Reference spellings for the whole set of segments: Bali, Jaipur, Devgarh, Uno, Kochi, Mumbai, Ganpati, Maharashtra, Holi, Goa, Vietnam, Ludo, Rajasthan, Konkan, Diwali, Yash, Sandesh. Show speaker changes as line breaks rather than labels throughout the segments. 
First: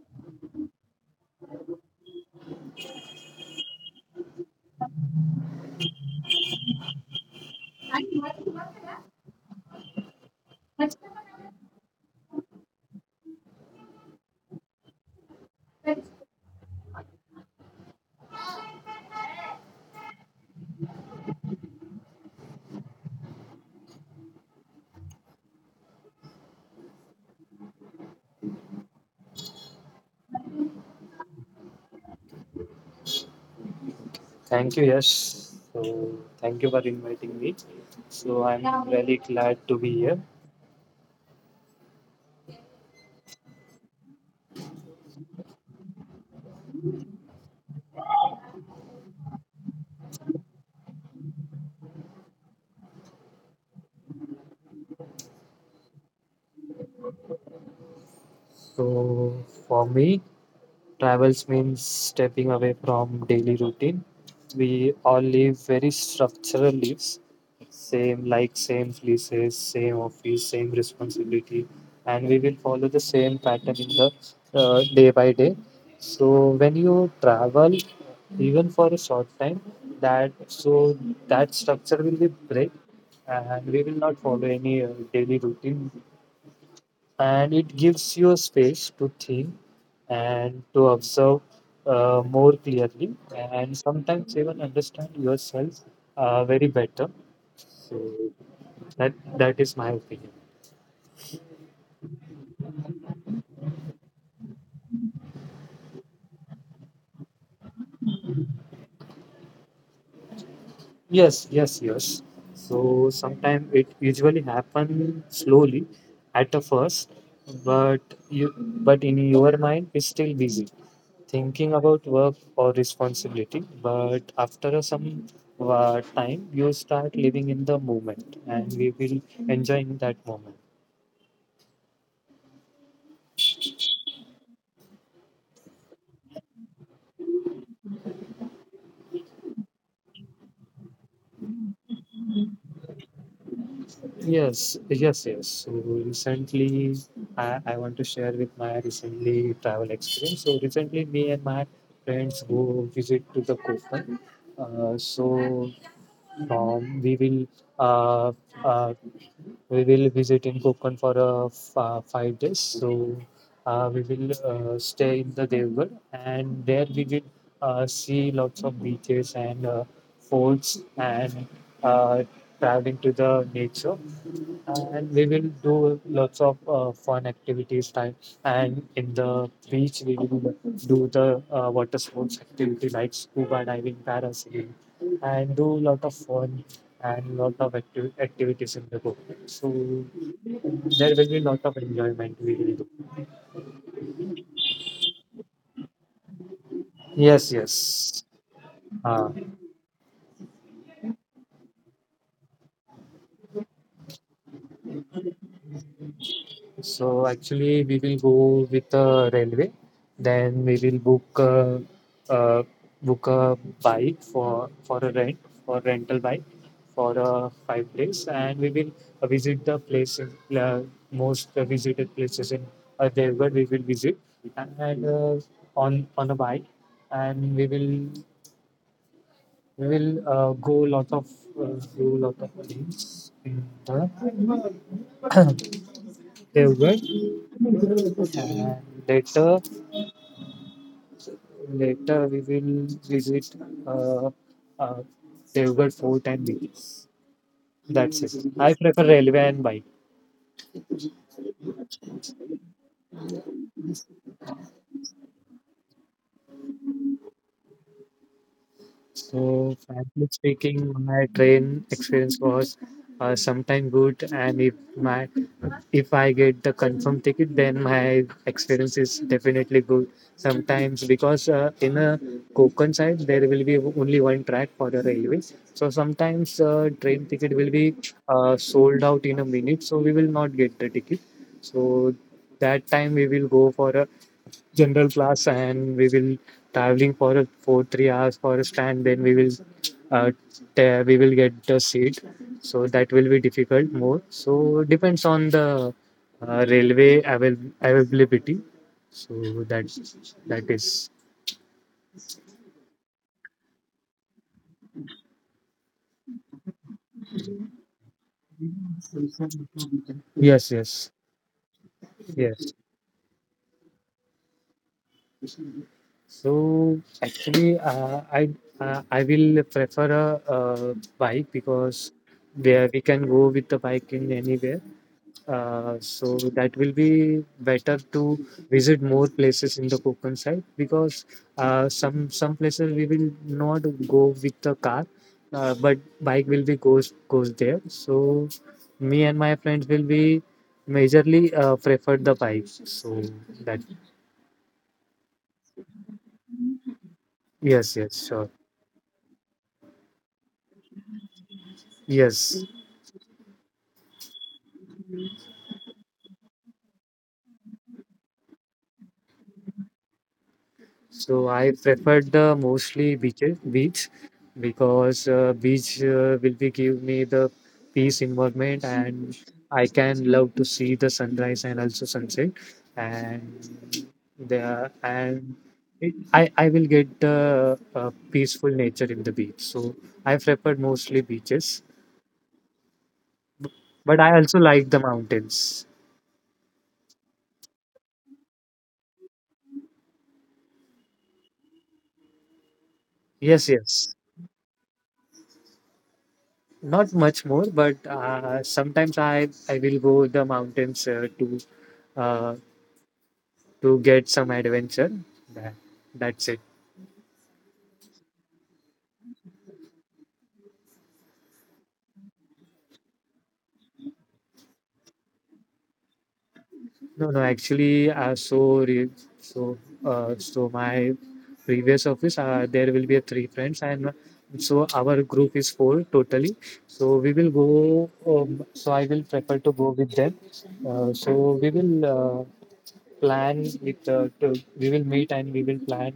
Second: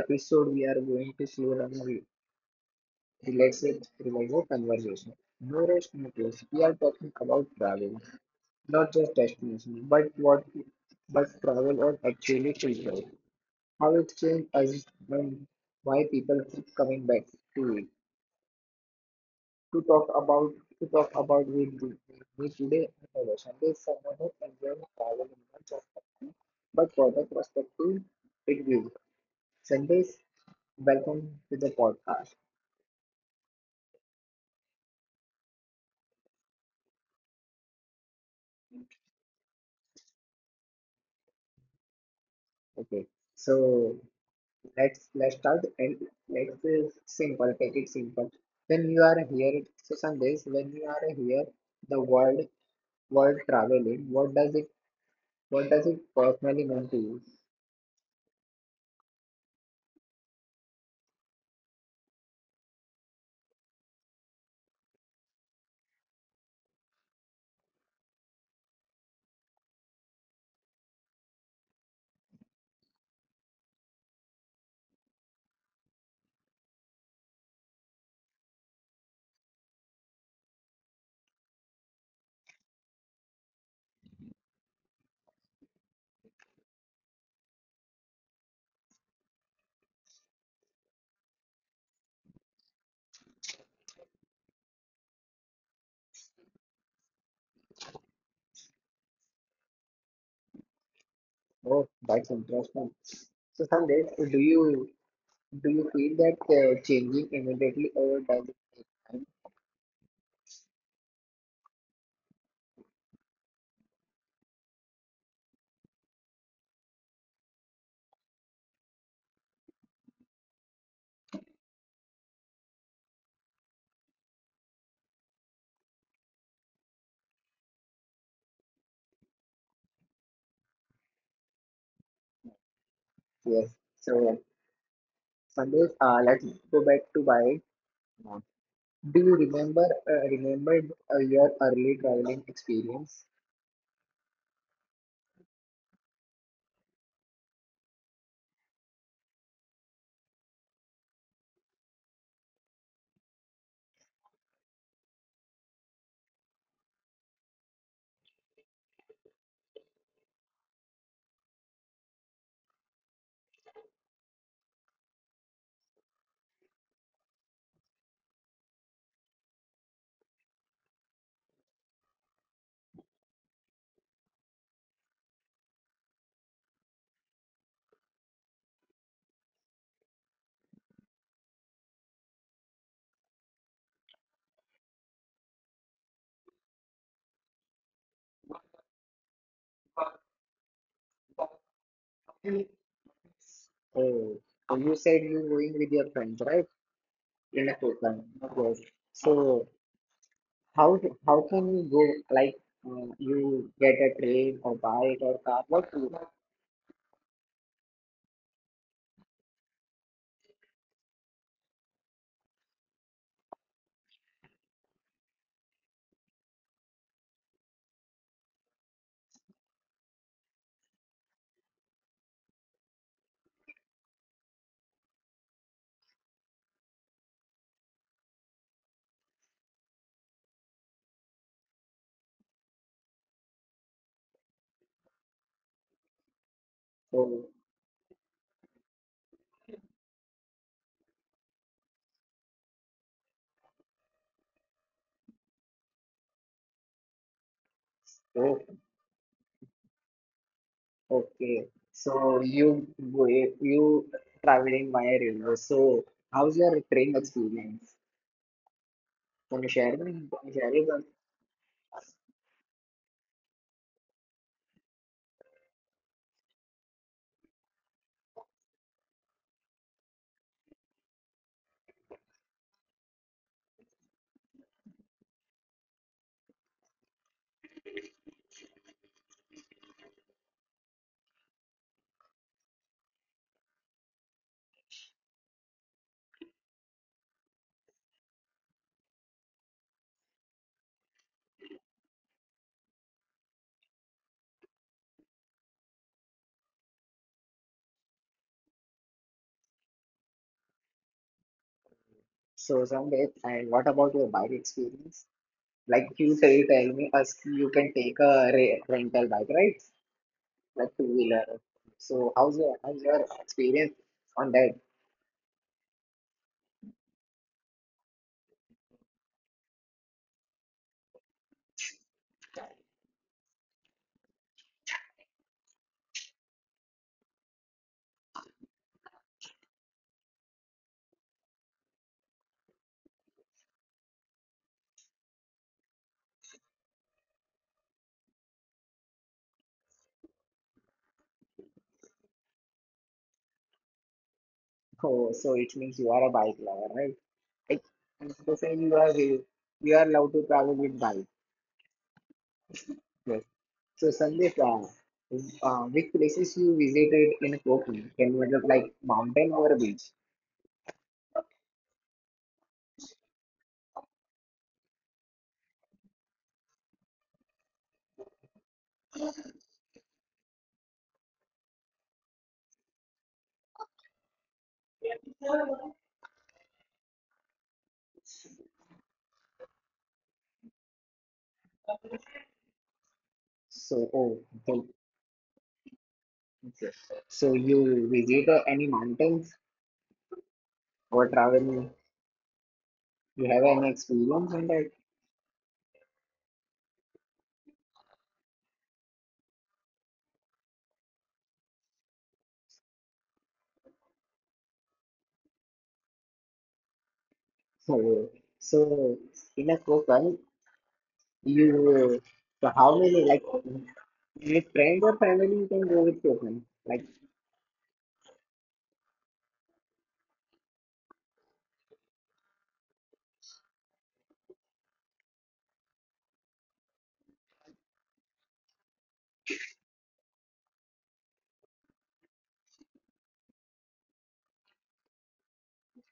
episode we are going to slow down and relax it, revival conversation. No rest, no place. We are talking about travel, not just destination, but what but travel or actually travel. How it changed us and why people keep coming back to it. To talk about to talk about with me, me today and our Sunday is someone who enjoys travel in much of country, but for the perspective it gives. Sundays, welcome to the podcast.
Thank you, Yash. Thank you for inviting me. I'm really glad to be here.
Okay, so let's start and let's simple, take it simple. When you are here, so Sundays, when you are here, the world traveling. What does it personally mean to you?
So, for me, travels means stepping away from daily routine. We all live very structural lives, same like same places, same office, same responsibility, and we will follow the same pattern in the day by day. So, when you travel, even for a short time, that so that structure will be break and we will not follow any daily routine. And it gives you a space to think and to observe more clearly, and sometimes even understand yourself very better. So that that is my opinion.
Oh, that's interesting. So Sandeep, do you feel that changing immediately or does it take time?
Yes, yes, yes. So sometimes it usually happens slowly at the first, but you but in your mind it's still busy, thinking about work or responsibility, but after a some time, you start living in the moment and we will enjoying that moment.
Yes. So Sandesh, let's go back to Bali. Do you remember your early traveling experience?
Yes, yes, yes. So recently, I want to share with my recently travel experience. So recently, me and my friends go visit to the Koken. Uh, so um, we will uh, uh, we will visit in Konkan for 5 days. So we will stay in the Devgarh, and there we will see lots of beaches and forts and uh, traveling to the nature and we will do lots of fun activities time and in the beach we will do the water sports activity like scuba diving parasailing and do lot of fun and lot of activities in the boat, so there will be lot of enjoyment we will do.
Oh, so you said you're going with your friends, right?
Yes,
In a
yes.
program. Yes.
uh,
So how how can you go? Like you get a train or bike or car? What do you?
So actually, we will go with the railway. Then we will book uh, book a bike for a rent, for rental bike for 5 days, and we will visit the place in, uh, most visited places in Devgarh. We will visit and on a bike, and we will go lot of do lot of things in the Devgarh.
So
And later Later, we will visit uh, uh, Devgarh Fort and beaches. That's it.
oh,
I prefer railway and bike.
okay, so you traveling via river. So how's your train experience? Can you
So,
share me?
frankly
Can you share it?
speaking, my train experience was sometime good, and if I get the confirmed ticket, then my experience is definitely good. Sometimes, because in a Konkan side there will be only one track for the railway, so sometimes train ticket will be sold out in a minute, so we will not get the ticket. So that time we will go for a general class and we will traveling for 3 hours for a stand, then we will uh, we will get the seat, so that will be difficult more, so depends on the railway availability. so that that is.
So someday, and what about your bike experience? Like you tell, tell me, us you can take a re rental bike, right?
Yes,
Like two
yes,
wheeler. So
yes.
how's your experience on that?
So actually I will prefer a uh, bike because where we can go with the bike in anywhere. So that will be better to visit more places in the Konkan side because some places we will not go with the car, but bike will be goes there. So me and my friends will be majorly prefer the bike. So that.
Oh, so it means you are a bike lover, right? Like,
Yes, yes, sure.
they say you are allowed to travel with bike.
Yes.
Yes. So Sandeep, which places you visited in Kochi? Can you मतलब like mountain or a beach?
So I preferred the mostly beach, because beach will be give me the peace environment and I can love to see the sunrise and also sunset, and and it, I will get the a peaceful nature in the beach. So I preferred mostly beaches,
So
but I
oh,
also
so,
like the mountains.
so you visited any mountains or travel? You have
Yes,
any
yes.
experience on that?
Not much more, but sometimes I will go the mountains to. Uh, to get some adventure. That, that's it.
So so in a Kochi, you so how many like with friends or family you can go with Kochi? Like
No, no, actually, so so my previous office, there will be a 3 friends, and so our group is four totally. So we will go. So I will prefer to go with them. So we will plan with. We will meet and we will plan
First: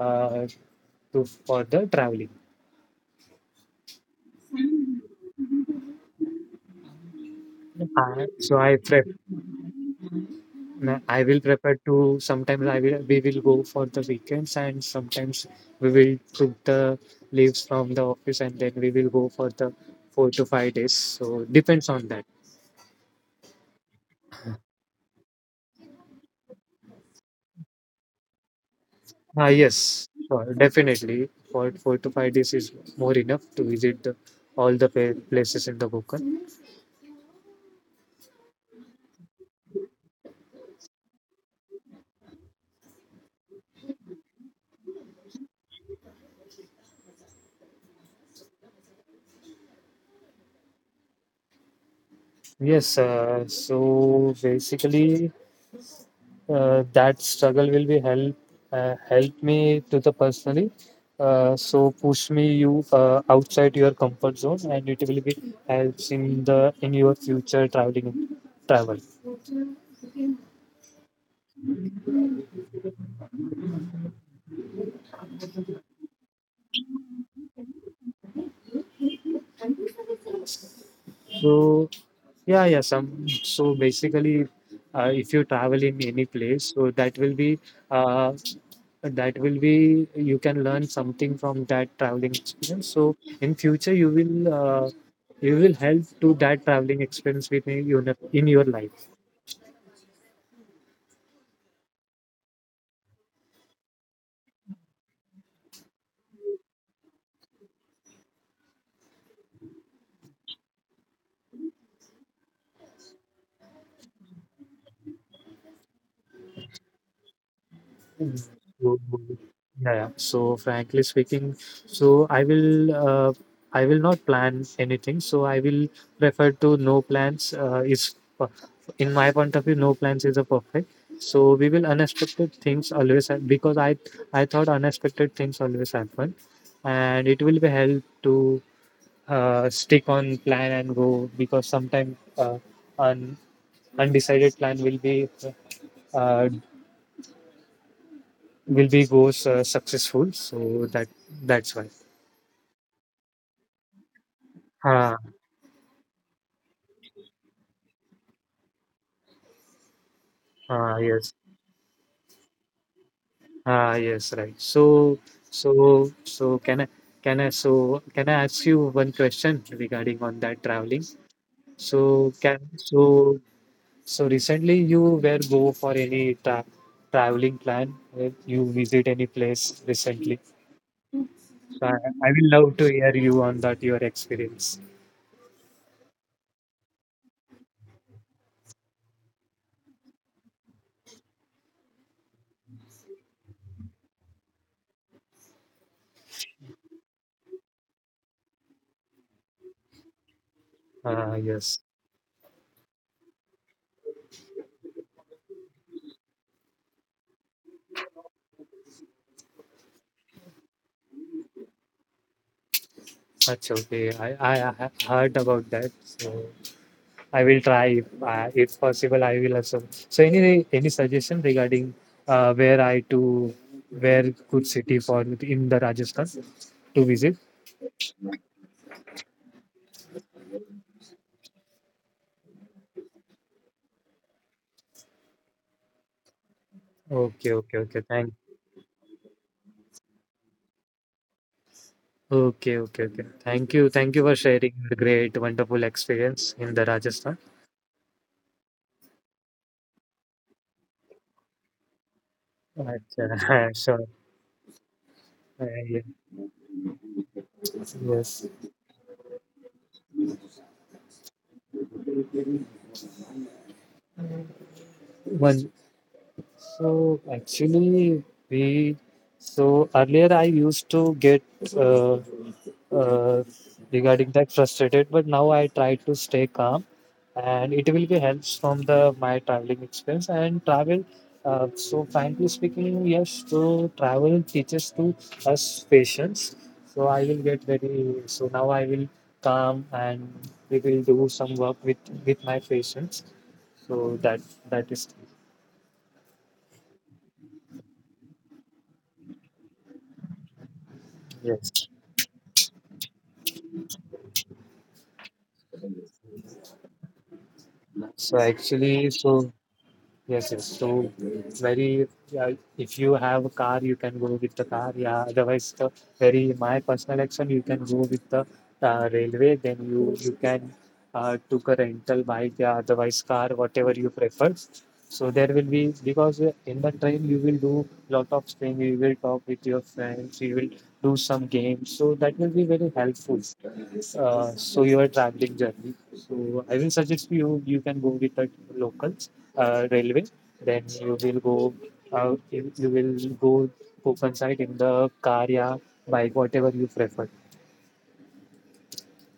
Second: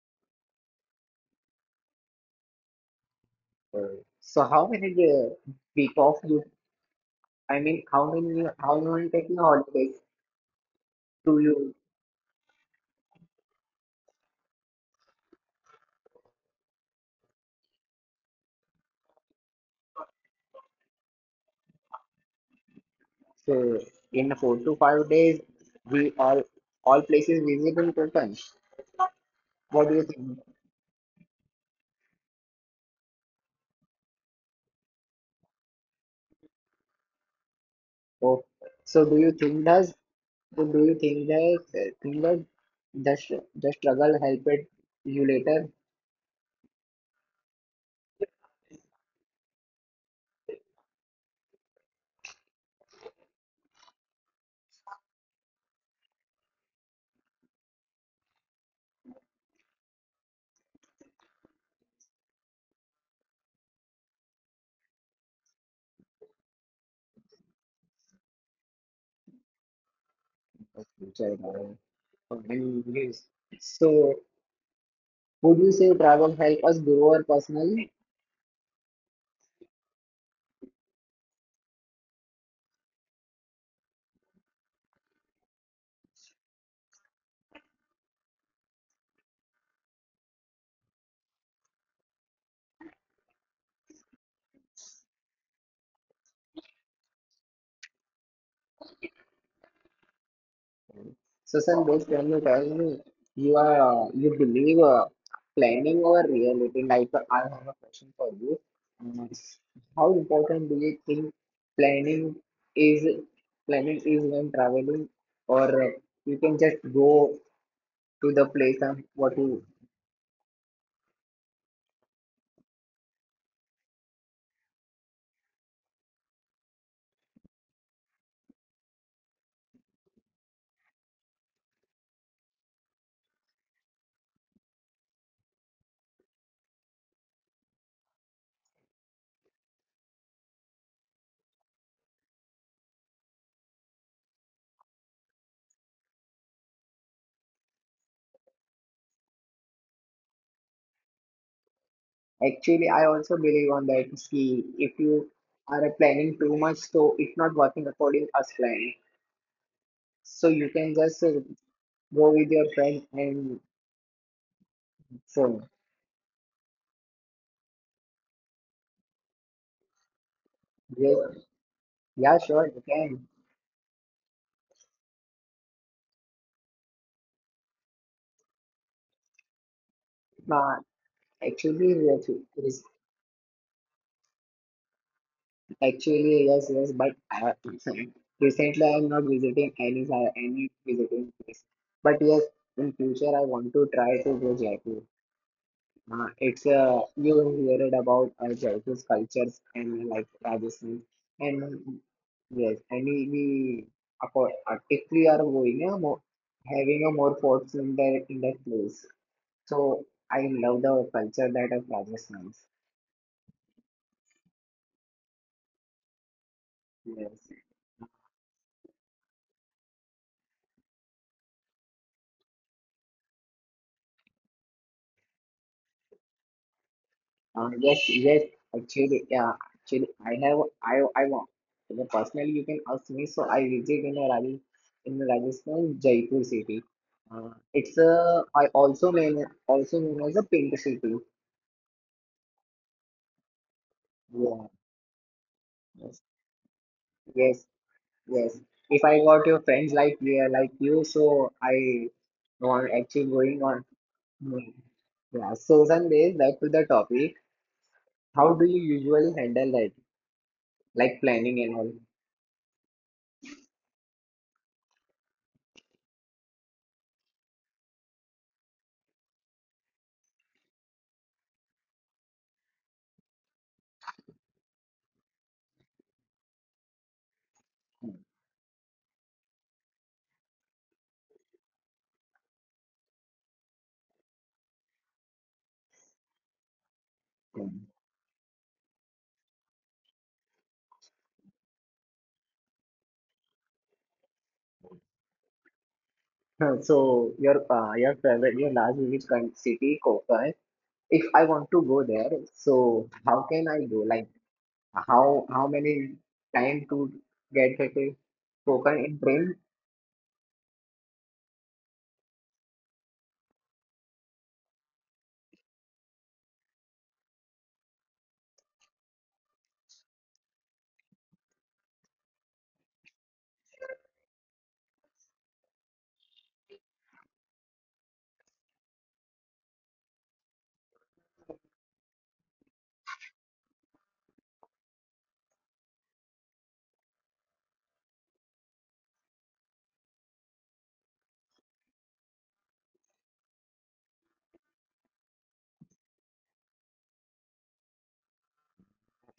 uh, to for the traveling.
uh, so how many week off you? I mean
So I
how
prefer.
many taking holidays?
I
do
will
you
prepare to sometimes I will we will go for the weekends, and sometimes we will took the leaves from the office and then we will go for the 4 to 5 days. So depends on that.
So in 4 to 5 days, we all places visible total.
Ah
What do you
yes,
think?
sure, definitely. For 4 to 5 days is more enough to visit the, all the places in the Konkan.
Oh, so do you think does so do you think that the struggle helped you later?
Yes, so basically that struggle will be help help me to the personally, so push me you outside your comfort zone and it will be helps in the in your future traveling travel.
Future, and yes. So would you say travel help us grow our personal?
So yeah, yeah. Some, so basically, if you travel in any place, so that will be uh, you can learn something from that traveling experience. So in future, you will help to that traveling experience with in your life.
Susan, this when you tell me you are you believe planning or reality, like I have a question for you. Um, how important do you think planning is planning is when traveling, or you can just go to
Mm.
the place
So,
and what you
yeah, yeah. So frankly speaking, so I will not plan anything. So I will prefer to no plans in my point of view, no plans is a perfect. So we will unexpected things always because I thought unexpected things always happen, and it will be help to stick on plan and go, because sometimes un, undecided plan will be uh, goes successful, so that that's why.
actually I also believe on that. See, if
Ah.
you are planning too much, so it's not working according as planned. So you can
Ah,
just
yes.
go with your friend and
Ah, yes, right.
so.
So so can i can I ask you one question regarding on that traveling?
Yes.
So
Yeah,
can
sure, you
so
can.
so Recently, you were go for any traveling plan? Uh, you visit any place recently?
Uh,
So I,
actually, yes,
I will
it
love
is
to hear you on that your experience.
actually yes, yes. But recently, I am not visiting any any visiting place. But yes, in future, I want to try to go Jaipur. It's you will hear it about Jaipur's cultures and like Rajasthan
Ah, yes.
and yes, and if we are going more, having a more forts in that place. So I love the culture that of Rajasthan.
Achha, okay. I heard about that. So I
Yes.
will try if possible. I will also. So any suggestion regarding where I to where good city for in the Rajasthan to visit?
Yes, yes. Actually, yeah. Actually, I have. I want. You know, personally, you can ask me. So I visit in Rajasthan, Jaipur city.
Okay, okay,
It's
okay.
a.
Thank.
I also mean also known as a pink city.
Okay, okay, okay. Thank you for
Yeah.
sharing the great, wonderful
Yes.
experience in the Rajasthan.
Yes. Yes. If I got your friends like yeah, like you, so I want actually
Achha,
going on.
sure.
Hmm. Yeah. So
Yeah.
Sandesh, back to the topic.
Yes.
How do you usually handle that, like planning and all?
One. So actually, we so earlier I used to get uh, uh, regarding that frustrated, but now I try to stay calm, and it will be helps from the my traveling experience and travel. So frankly speaking, yes, so travel teaches to us patience, so I will
Yeah.
get very, so now I will calm and we will do some work with my patients, so that that is.
Huh, so your favorite your last visit city Kokai. If I want to
Yes.
go there, so how can I go? Like how many time to get to
So
Kokai
actually,
in
so
train?
yes, yes. So it's very, yeah, if you have a car, you can go with the car. Yeah, otherwise, the very my personal action, you can go with the railway. Then you can took a rental bike, yeah, otherwise car, whatever you prefer. So there will be because in the train you will do lot of thing. You will talk with your friends. You will do some games. So that will be very helpful, so your traveling journey. So I will suggest you can go with the locals railway. Then you will go you will go Kokan side in the car, yeah, bike, whatever you prefer.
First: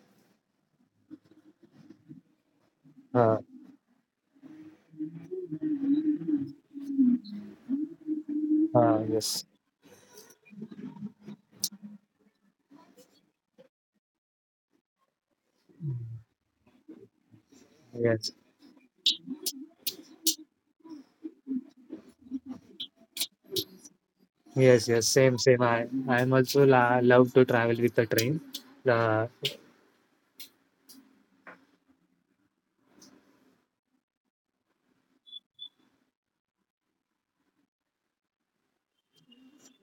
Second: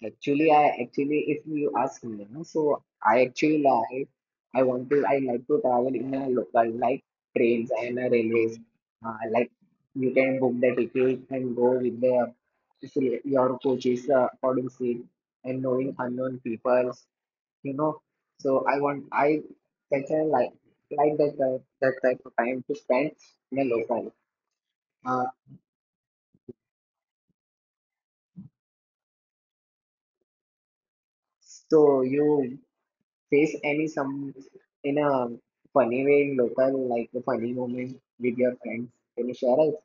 Actually, I actually if you ask me, no, so I
Uh,
actually like I like to travel in a local like trains and a railways.
yes,
Like you can book the ticket and go with the your coaches according seat and knowing unknown people you know.
yes,
So I better like that type of time to spend in a local.
yes, yes.
Uh,
Same, same. I am also love to travel with the train. Uh.
so you face any some in a funny way in local like a funny moment with your friends. Can you share it?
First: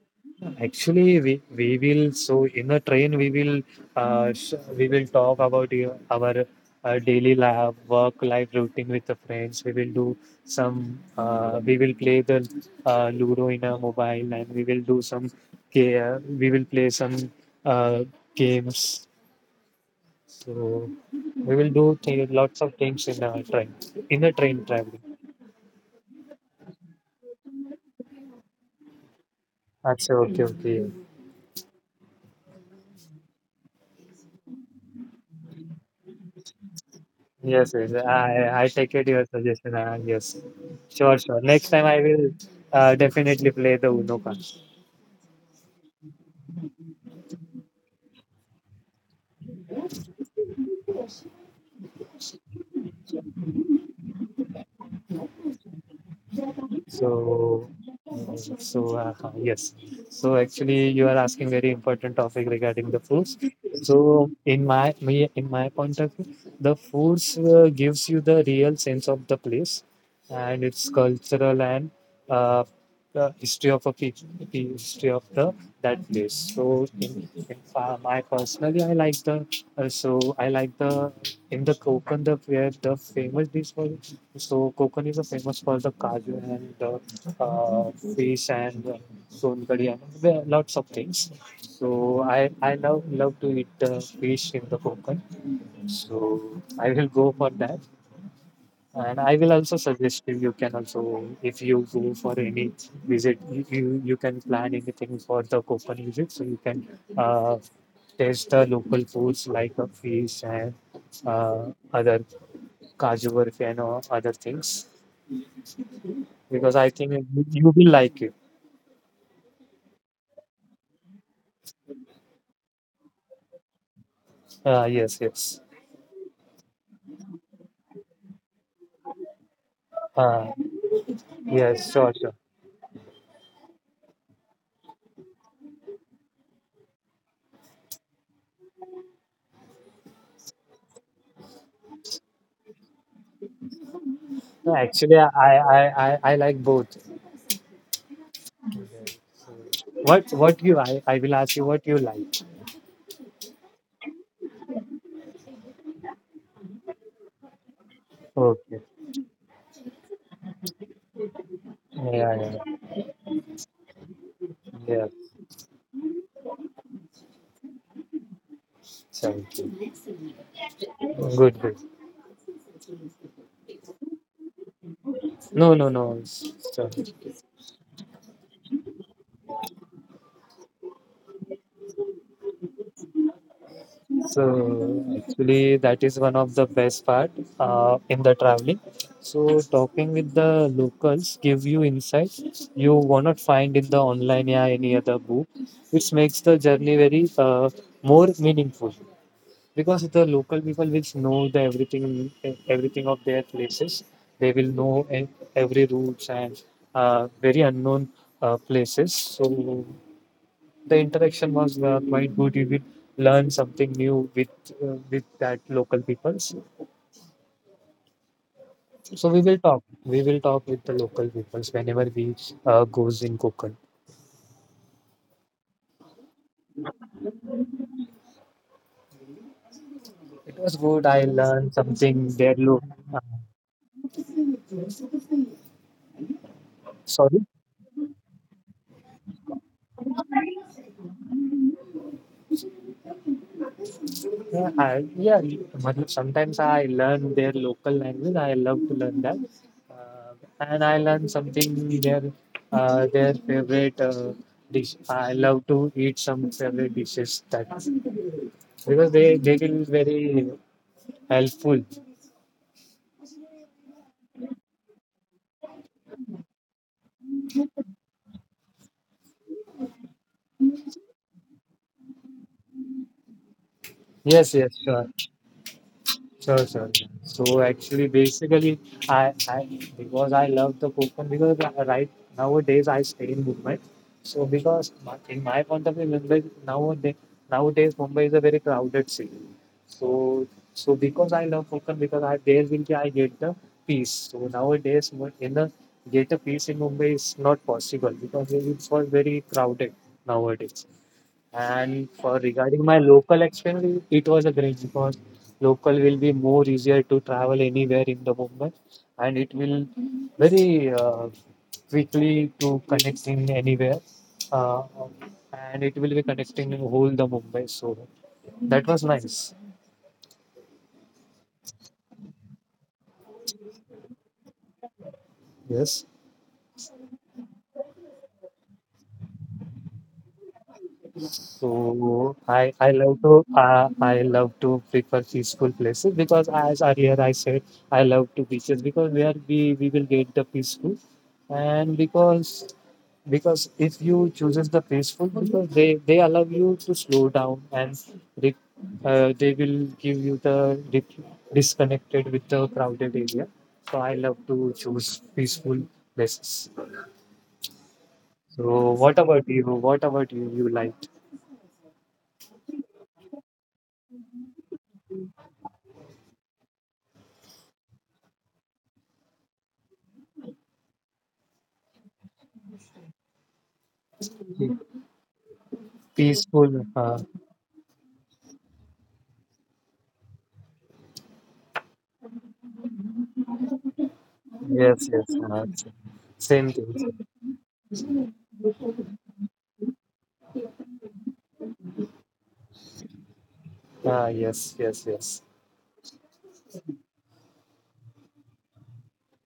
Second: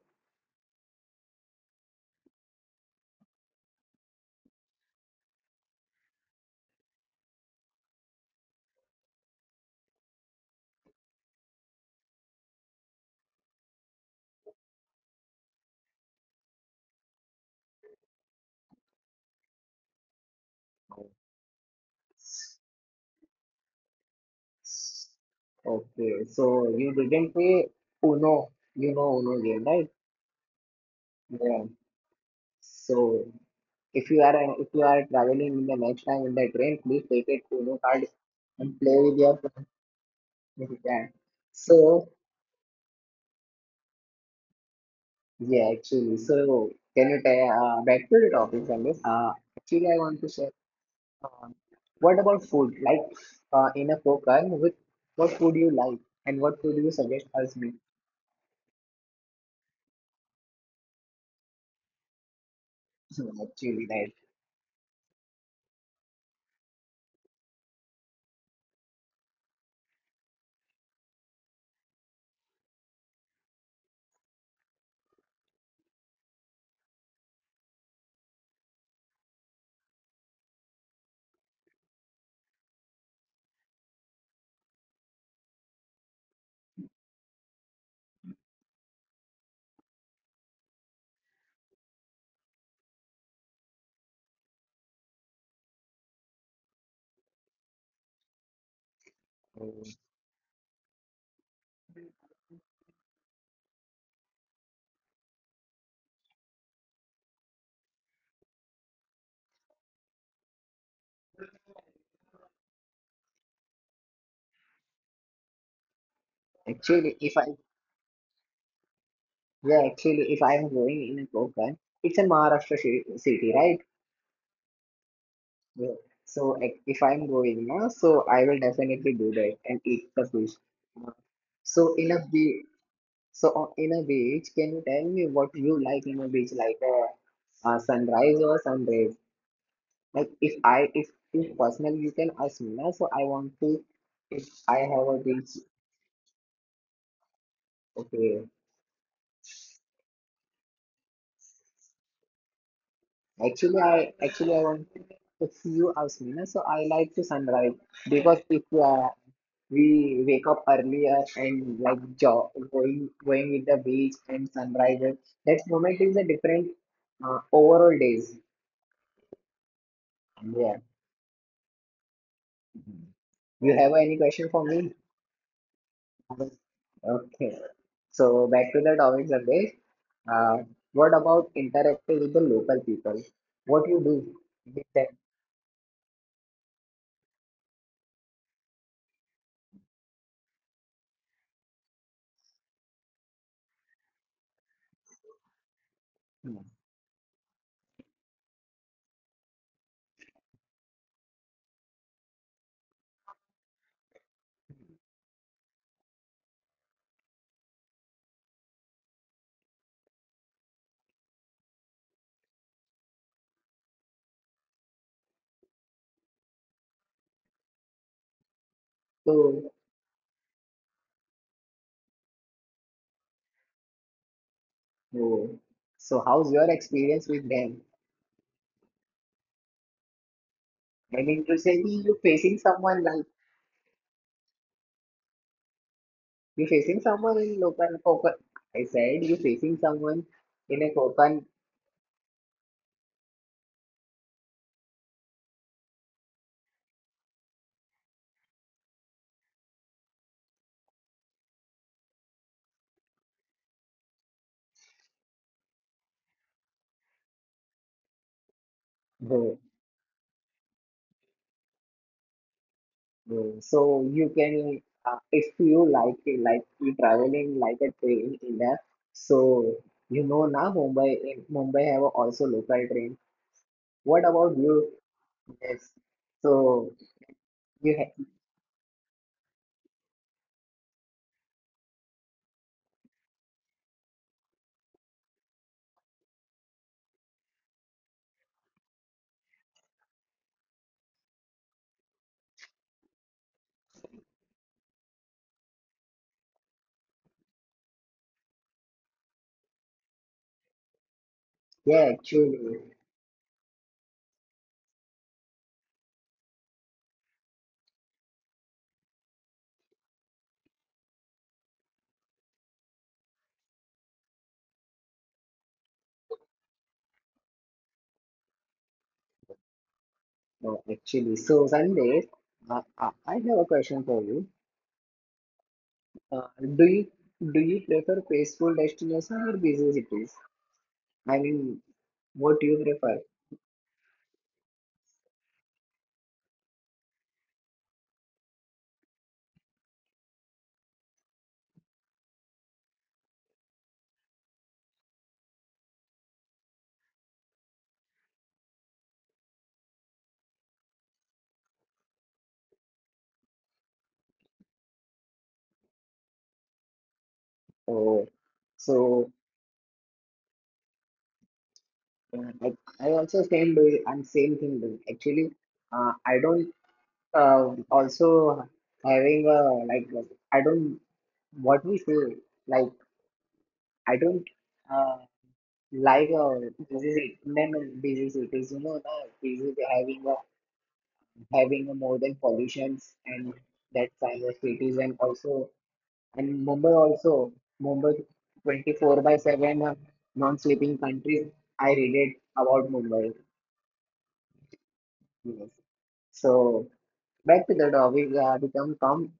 Actually, we will so in a train we will we will talk about our daily life, work life routine with the friends. We will do some we will play the Ludo in our mobile and we will do some we will play some uh, games. So we will do lots of things in a train traveling.
Okay, so you didn't play Uno, you know Uno game, right?
Achha, okay, okay.
Yeah. So if you are traveling in the next time in the train, please take a
Yes,
Uno
yes.
card
I
and
take
play
it your
with your
suggestion and yes.
Yeah.
Sure, sure. Next time I
So,
will definitely play the Uno card.
yeah, actually, so can you tell back to the topic on this? Actually, I want to share um, what about food? Like in a poker, with what food you like and what food you suggest us
So,
me?
mm, so yes. So actually, you are asking very important topic regarding the
So,
foods.
actually, that
So in my point of view, the foods gives you the real sense of the place, and its cultural and uh, the history of a pe- the history of the that place. So in, my personally, I like the uh, so I like the in the Kokand the where the famous dish was. So Kokon is famous for the kaju and the fish and son kadhi, and there are lots of things. So I love to eat fish in the Kokon. So I will go for that, and I will also
uh,
suggest you. You can also if you go for any visit, you can plan anything for the Kokon visit. So you can uh, taste the local foods like a fish and other kaju barfi and other things, because I think
actually, if
you
I
you will like it.
yeah, actually, if I'm going in a poker, it's a Maharashtra city, right?
Yes, yes.
Yeah. So like, if I'm going now, so I will definitely do that and eat the
Uh,
fish.
yes,
So
sure,
enough.
sure.
Be so in a beach, can you tell me what you like in a beach, like a, sunrise or sunrise? Like if I if personally you can ask me now, so I want to if
No,
I have
actually,
a
I,
beach,
I, I, I like both.
okay.
What you, I will ask you what you like.
Actually I want to if you ask me now, so I like to sunrise because if
Okay.
we wake up earlier and like
Yeah,
jo
yeah,
going with the beach and sunrise,
yeah.
that moment is a different overall days.
Thank you.
Yeah.
Good, good.
You have any question for me?
No, no, no. Okay.
Okay. So back to the topic, Sandesh. Uh, what about interacting with the local people? What you do
So
with
actually, that is one of the best part in the traveling. So talking with the locals give you insights you won't find in the online or any other book, which makes the
them?
journey very more meaningful, because the local people will know the everything of their places. They will know every routes and very unknown places. So the interaction was the point good. You will learn something new with that local peoples. So we will
So,
talk. We will talk with the local peoples whenever we goes in Kokand.
oh, so how's your experience with them?
It was good. I
I mean to
learned
say you
something there.
facing someone
Uh,
like you facing
Sorry.
someone in local Kokan. I said you facing someone in a Kokan.
Yeah, I, yeah. मतलब sometimes I learn their local language. I love to learn that, uh, and I learn something their their favorite dish. I love to eat some favorite dishes, that because they will be very helpful.
Mm, so you can, if you like you traveling like a train in there. So you know now Mumbai in Mumbai have also local train.
Yes,
What
yes,
about
sure.
you? Yes.
Sure, sure.
So
So actually,
you ha
basically, I because I love the Coconut because right nowadays I stay in Mumbai. So because my, in my point of view, Mumbai nowadays Mumbai is a very crowded city. So so because I love Konkan, because I there will be I get the peace. So nowadays when- in the get a peace in Mumbai is not possible because it's all very crowded nowadays. And for
yeah
regarding
actually
my local experience, it was a great because local will be more easier to travel anywhere in the Mumbai, and it will very quickly to connecting anywhere, uh, and it will be connecting whole the Mumbai. So that was nice.
no actually so Sandesh, uh, I have a question for you.
Yes.
Uh, do you prefer peaceful destination or busy cities? I mean,
So I
what do
I
you
love
prefer?
to I love to prefer peaceful places, because as earlier I said I love to beaches because where we will get the peaceful, and because if you chooses the peaceful because they allow you to slow down and they, they will give you the disconnected with the crowded area, so I love to choose peaceful places.
Oh,
So what
so
about you, what about you liked
yeah, I also same do and same thing do actually. I don't also having a like I don't what we say like I don't uh, like a
peaceful
busy city, then busy cities. You know, the busy having a, having a more than pollutions and that kind of
yes
cities and
yes
also and
same thing.
Mumbai also Mumbai 24/7 non-sleeping countries. I relate about Mumbai.
Ah, yes, yes, yes.
Yes. So back to the topic, become calm.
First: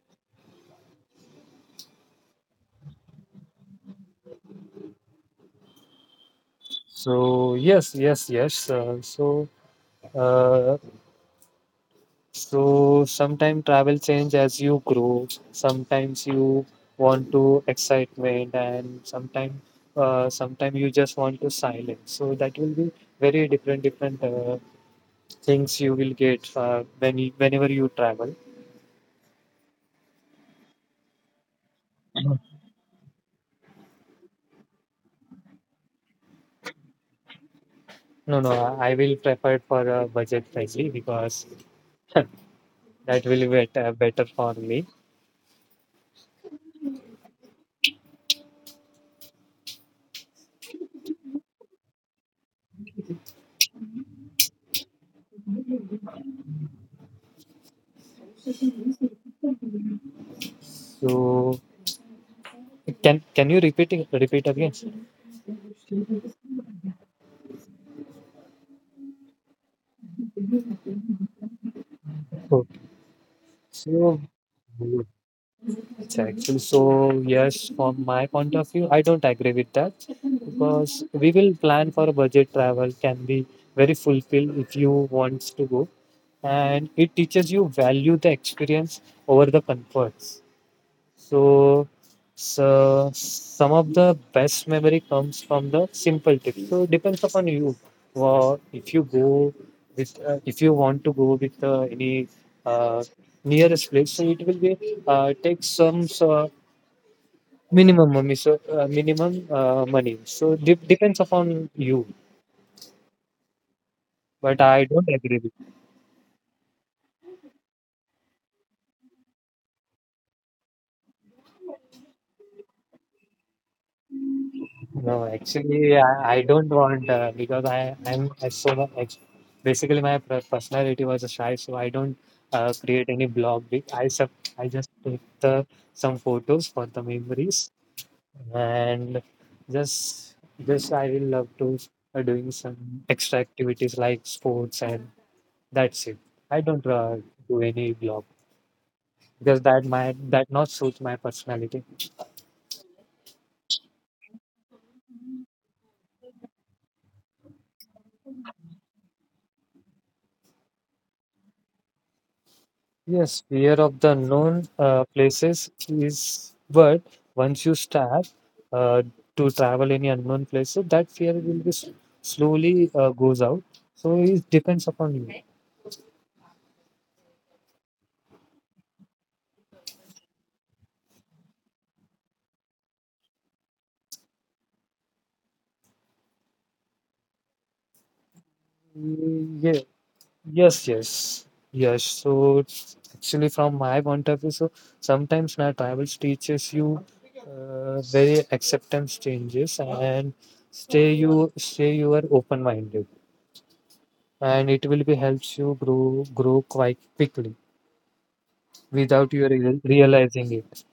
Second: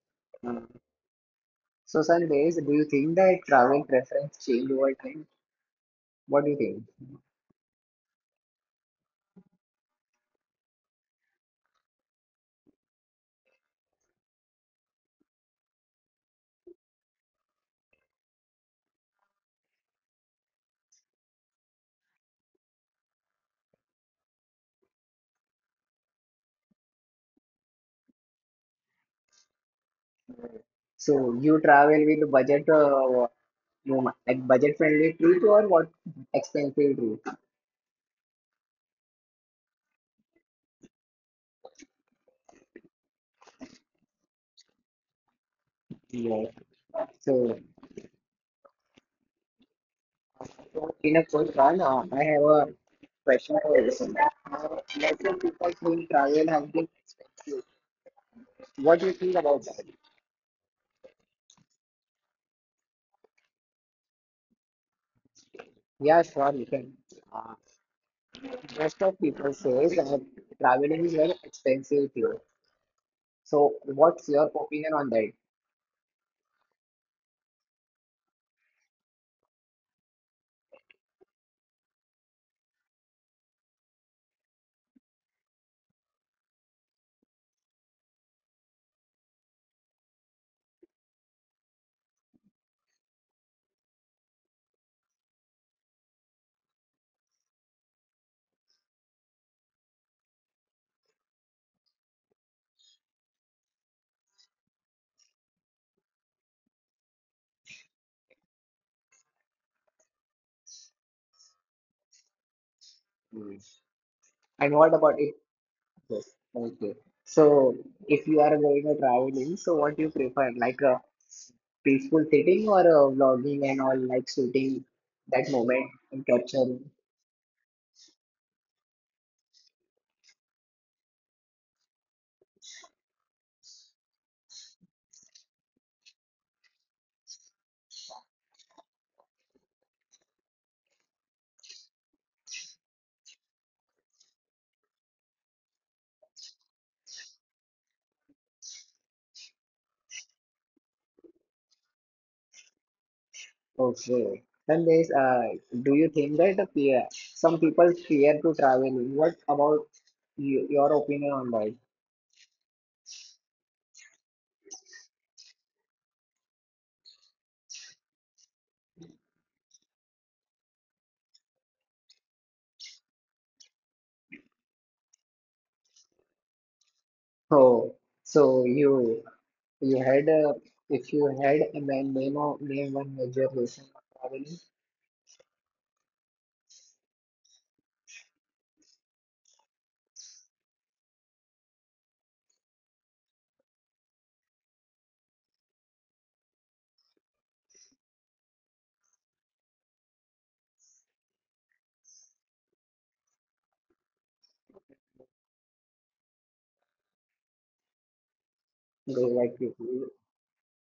Uh, so Sandesh, do you think that travel preference change over time? What do you think?
So yes, yes, yes. Uh, So sometimes travel change as you grow. Sometimes you want to excitement, and sometimes sometimes you just want to silence. So that will be very different things you will get when you, whenever you travel.
So you travel with
Mhm.
budget, no, like budget friendly trip or what expensive trip?
No, no, I will prefer it for a budget friendly, because that will be better, better for me.
Yeah. So in a first one, I have a question for you. Sandesh. Let's say people think travel has been expensive. What do you think about that?
So can you repeat again?
Yeah, sure, you can. Rest of people says that traveling is very expensive here.
Okay.
So
So
what's your opinion on that?
it's actually so yes, from my point of view, I don't agree with that, because we will plan for a budget travel can be very fulfilled if you want to go, and it teaches you value the experience over the comforts. So, so some of the best memory comes from the simple tips. So depends upon you. Well, if you go with, if you want to go with any uh, nearest place, so it will be take some so minimum money, so minimum money. So depends upon you,
Mm.
but
And
I
what
don't
about it?
agree with you.
Yes. Okay. So if you are going to traveling, so what do you prefer? Like a peaceful sitting or a vlogging and all like shooting
No,
that moment
actually,
and
I don't
capturing?
want because I I'm as so much, basically my personality was a shy, so I don't create any blog. I just take the some photos for the memories, and just just I will love to doing some extra activities like sports, and that's it. I don't do any blog, because that might that not suits my personality.
Okay. Then there's do you think that the fear, some people fear to traveling? What about you, your opinion on that?
Yes, fear of the known places is, but once you start uh, to travel any unknown places, that fear will be slowly goes out. So it depends upon you.
Oh, so you. You had a, if you had a man name or name one major reason for traveling,
Mm, yeah. Yes, yes, yes. So it's actually, from my point of view, so sometimes now travels teaches you very acceptance changes, and stay you are open minded, and it will be helps you grow quite quickly
go
without you
like you do.
realizing it.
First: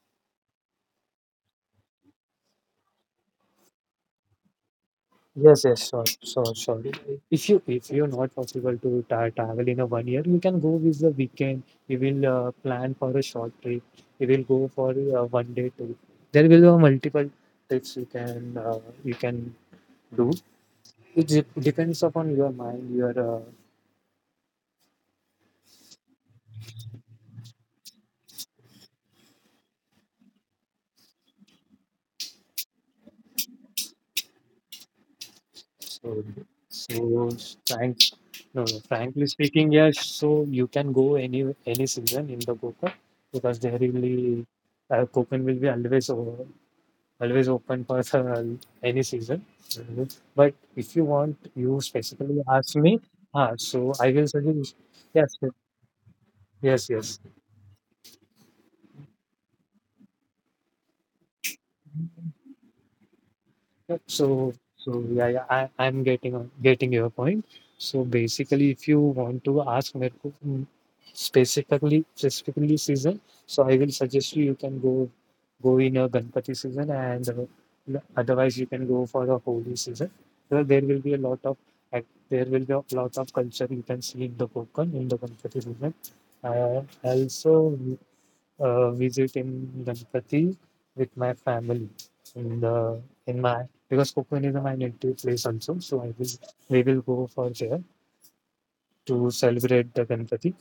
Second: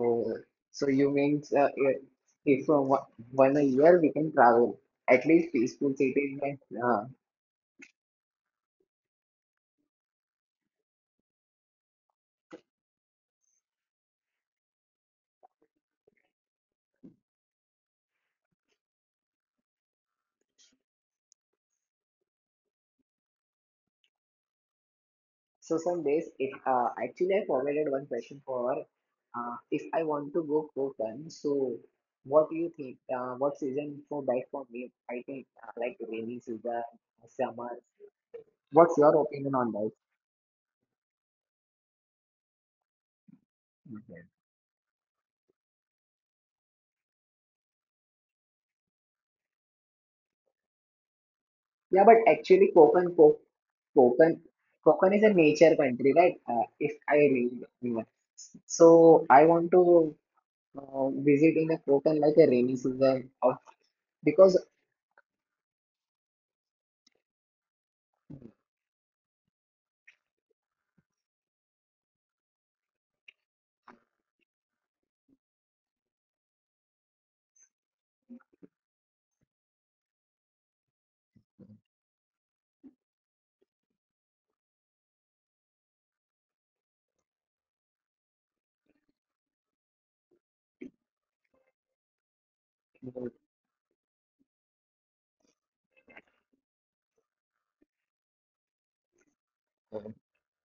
Oh, so you means if one one a year we can travel at least
Yes yes
peaceful
sure,
cities
sure
and
sure.
uh,
If you if you're not possible to travel in a 1 year, you can go with the weekend, you will plan for a short trip, you will go for a 1 day trip. There will be multiple trips you can do. It depends upon your mind, your
so some days if actually I forwarded one question for if I want to go Kokan, so what do you think? What season for that for me? I think like
so
rainy season,
so
summer.
trying. No, no,
What's your
frankly
opinion on
speaking,
that?
yes. So you can go any season in the Goa, because they really Koken will be always always open for the, any season. Mhm. But if you want, you
Yeah, but
specifically
actually,
ask me. Ah, so I will
Konkan,
suggest.
Konkan is a
Yes, yes,
nature country, right?
yes,
If I
yes.
really remember. So I want to visit in a Konkan like a rainy season of
Yep,
because
so, so yeah, yeah, I'm getting getting your point. So
uh,
basically, if you want to ask me specifically season, so I will suggest you, you can go in a Ganpati season, and otherwise you can go for a Holi season. So there will be a lot of ac- there will be a lot of culture you can see in the Konkan in the Ganpati season. Uh, Also, visit in Ganpati with my family in the in my, because Kokon is my native place also. So I will we will go for there to celebrate the Ganpati.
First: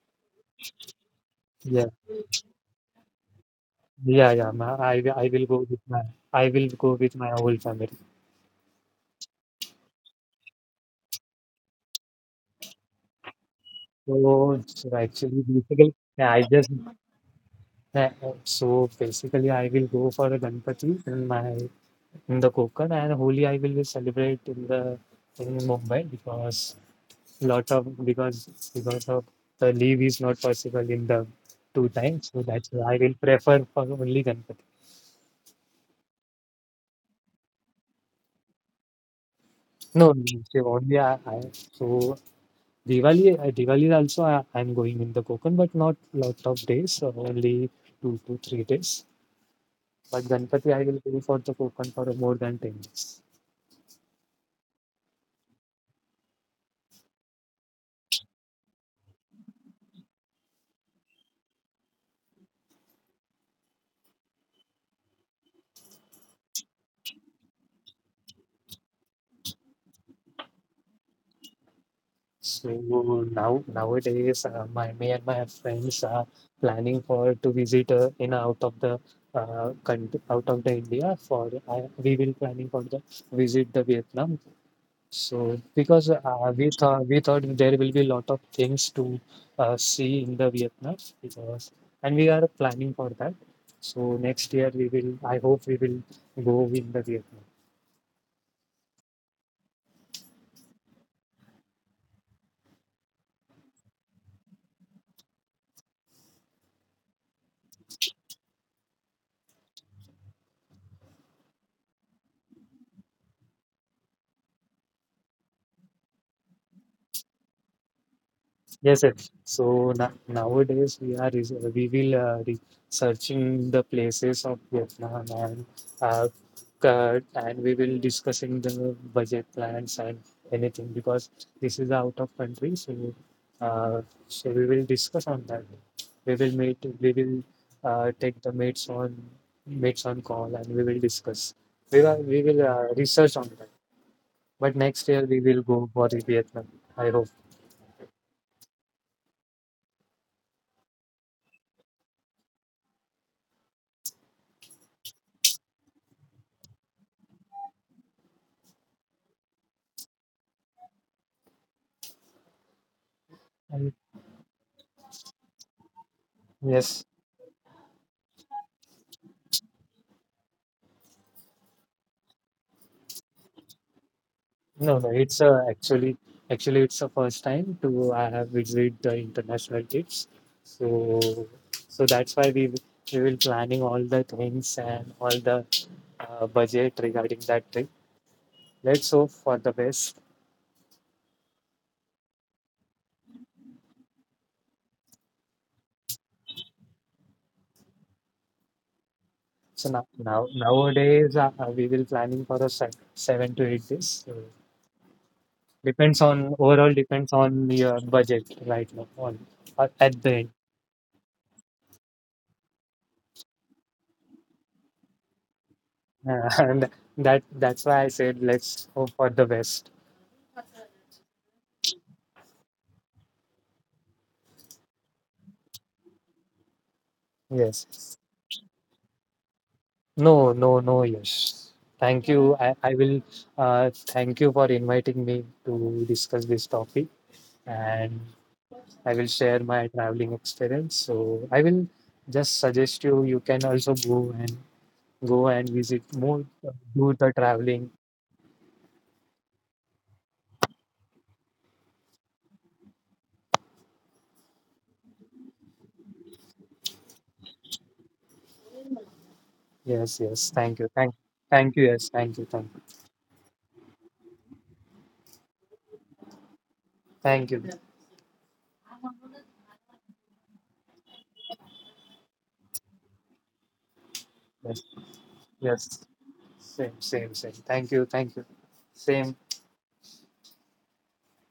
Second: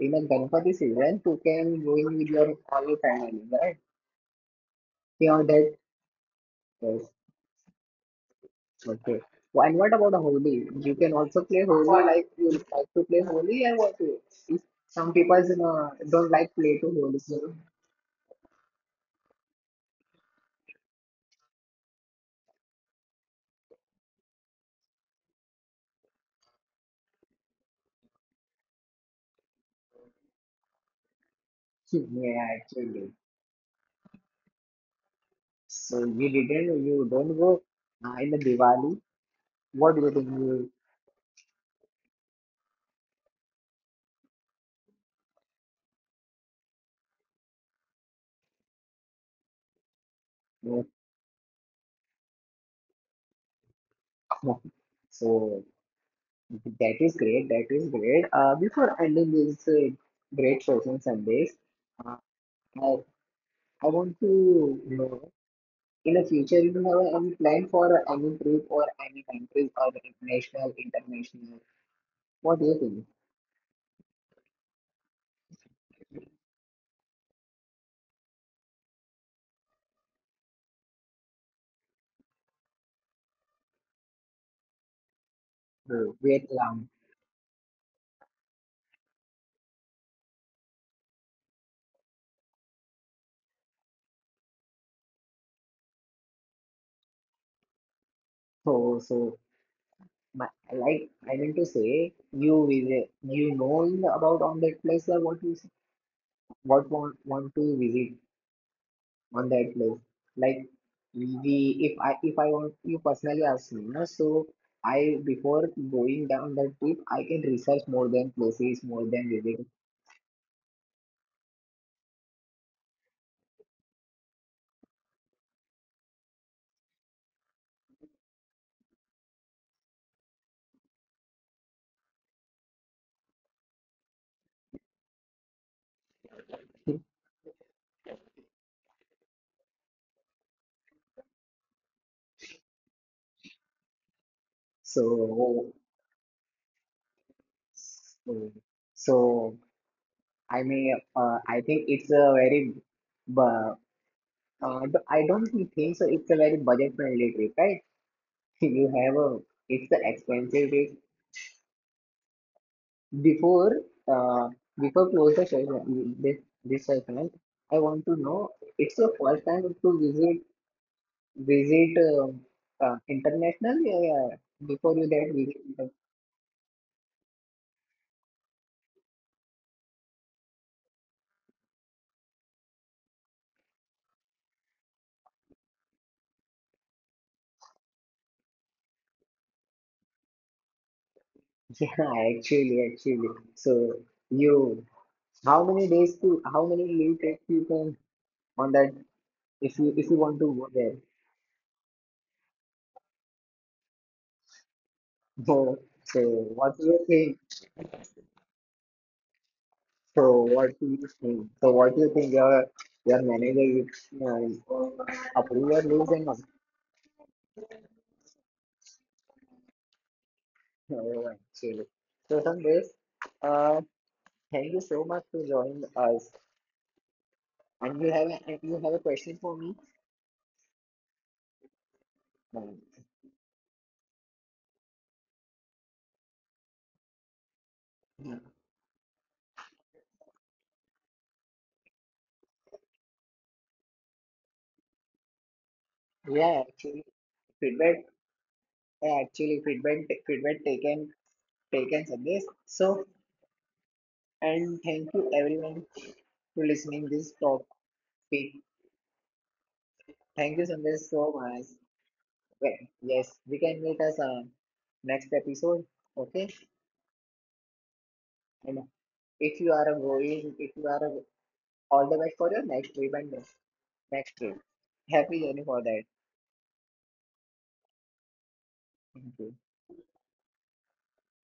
in a Ganpati season you can
Yeah,
go in with your whole family, right?
yeah, yeah. My, I
Yeah,
will go
that
with my I will go
yes,
with my whole family.
okay. And what about Holi? You can also play Holi like you like to play Holi and what? You- if
So, so
Some people
actually,
you know,
basically,
don't
yeah, I
like
just
play to Holi. So,
yeah, so basically I will go for a Ganpati in my in the Konkan, and Holi I will celebrate in the in Mumbai, because lot of because of the leave is not possible in the two times, so
yeah,
that's why I
actually.
will prefer for only Ganpati.
So you don't go in the Diwali. What do
No
you
no,
think
so only I so diwali also I'm going in the Konkan, but not lot of days, so only 2 to 3 days, but Ganpati I
you
will go for the Konkan for more than 10 days.
know? So that is great. That is great. Before ending this great session Sundays, uh, I I want to know in the future you have any plan for any trip or any countries or national, international. What do
So
you think?
nowadays, my me and my friends are planning for to visit in out of the country, out of the India for we will planning for the visit the Vietnam. So because
Vietnam.
we thought there will be a lot of things to see in the Vietnam, because and we are planning for that. So next year we will I hope we will go in the Vietnam.
So so my, like I meant to say you visit you know about on that place or what you what want to visit on that place like we if I want you personally ask me no so I before going down that trip I can research more than places
Yes,
more than
yes. So
visit
na nowadays we are res we will re searching the places of Vietnam, and uh, and we will discussing the budget plans, and anything, because this is out of country. So uh, so we will discuss on that. We will meet. We will take the mates on call, and we will discuss. We will research on that. But next year we will
so
go for Vietnam. I hope.
so, so I think it's a very but uh, I don't think so it's a very budget friendly trip right you have a it's an expensive trip Before
And
uh, before close the session, this
yes.
session, right, I want to know it's your first time to visit international. Yeah, yeah.
No,
Before you
no,
that
it's
visit,
actually actually it's the first time to I have visited the international trips. So so that's why we will planning all the things, and all the budget regarding that trip. Let's hope for the best.
yeah, actually, actually. So you, how many days to how many leave days you can on that if
So
you want to go there.
nowadays we will planning for a 7 to 8 days. So
So,
depends
so
on
what do
overall
you
depends
think?
on your budget right now on at the
So
end.
what he is saying. So what do you think your manager is approve or leave them up,
And that that's why I said let's hope for the best.
actually. So Sandesh, uh, thank you so much for joining us. And you
Yes.
have a, and you have a question for me?
No, no, no, yes. Thank you.
Um,
I will thank you for inviting me to discuss this topic, and I will share my traveling experience. So I will just suggest you, you can also go and visit more,
Yeah, actually
do the traveling.
feedback actually feedback taken Sandesh. So and thank you everyone for listening this topic.
Yes, yes.
Thank you
Thank you.
Sandesh so much.
Thank you. Yes. Thank you. Thank
Well,
you.
yes, we can meet us on next episode. Okay.
Thank you.
And if you are a going, if you are a, all the best for your next trip and next trip.
Yes.
Happy journey for
Yes.
that.
Same, same, same. Thank you. Thank you. Same.
Thank you.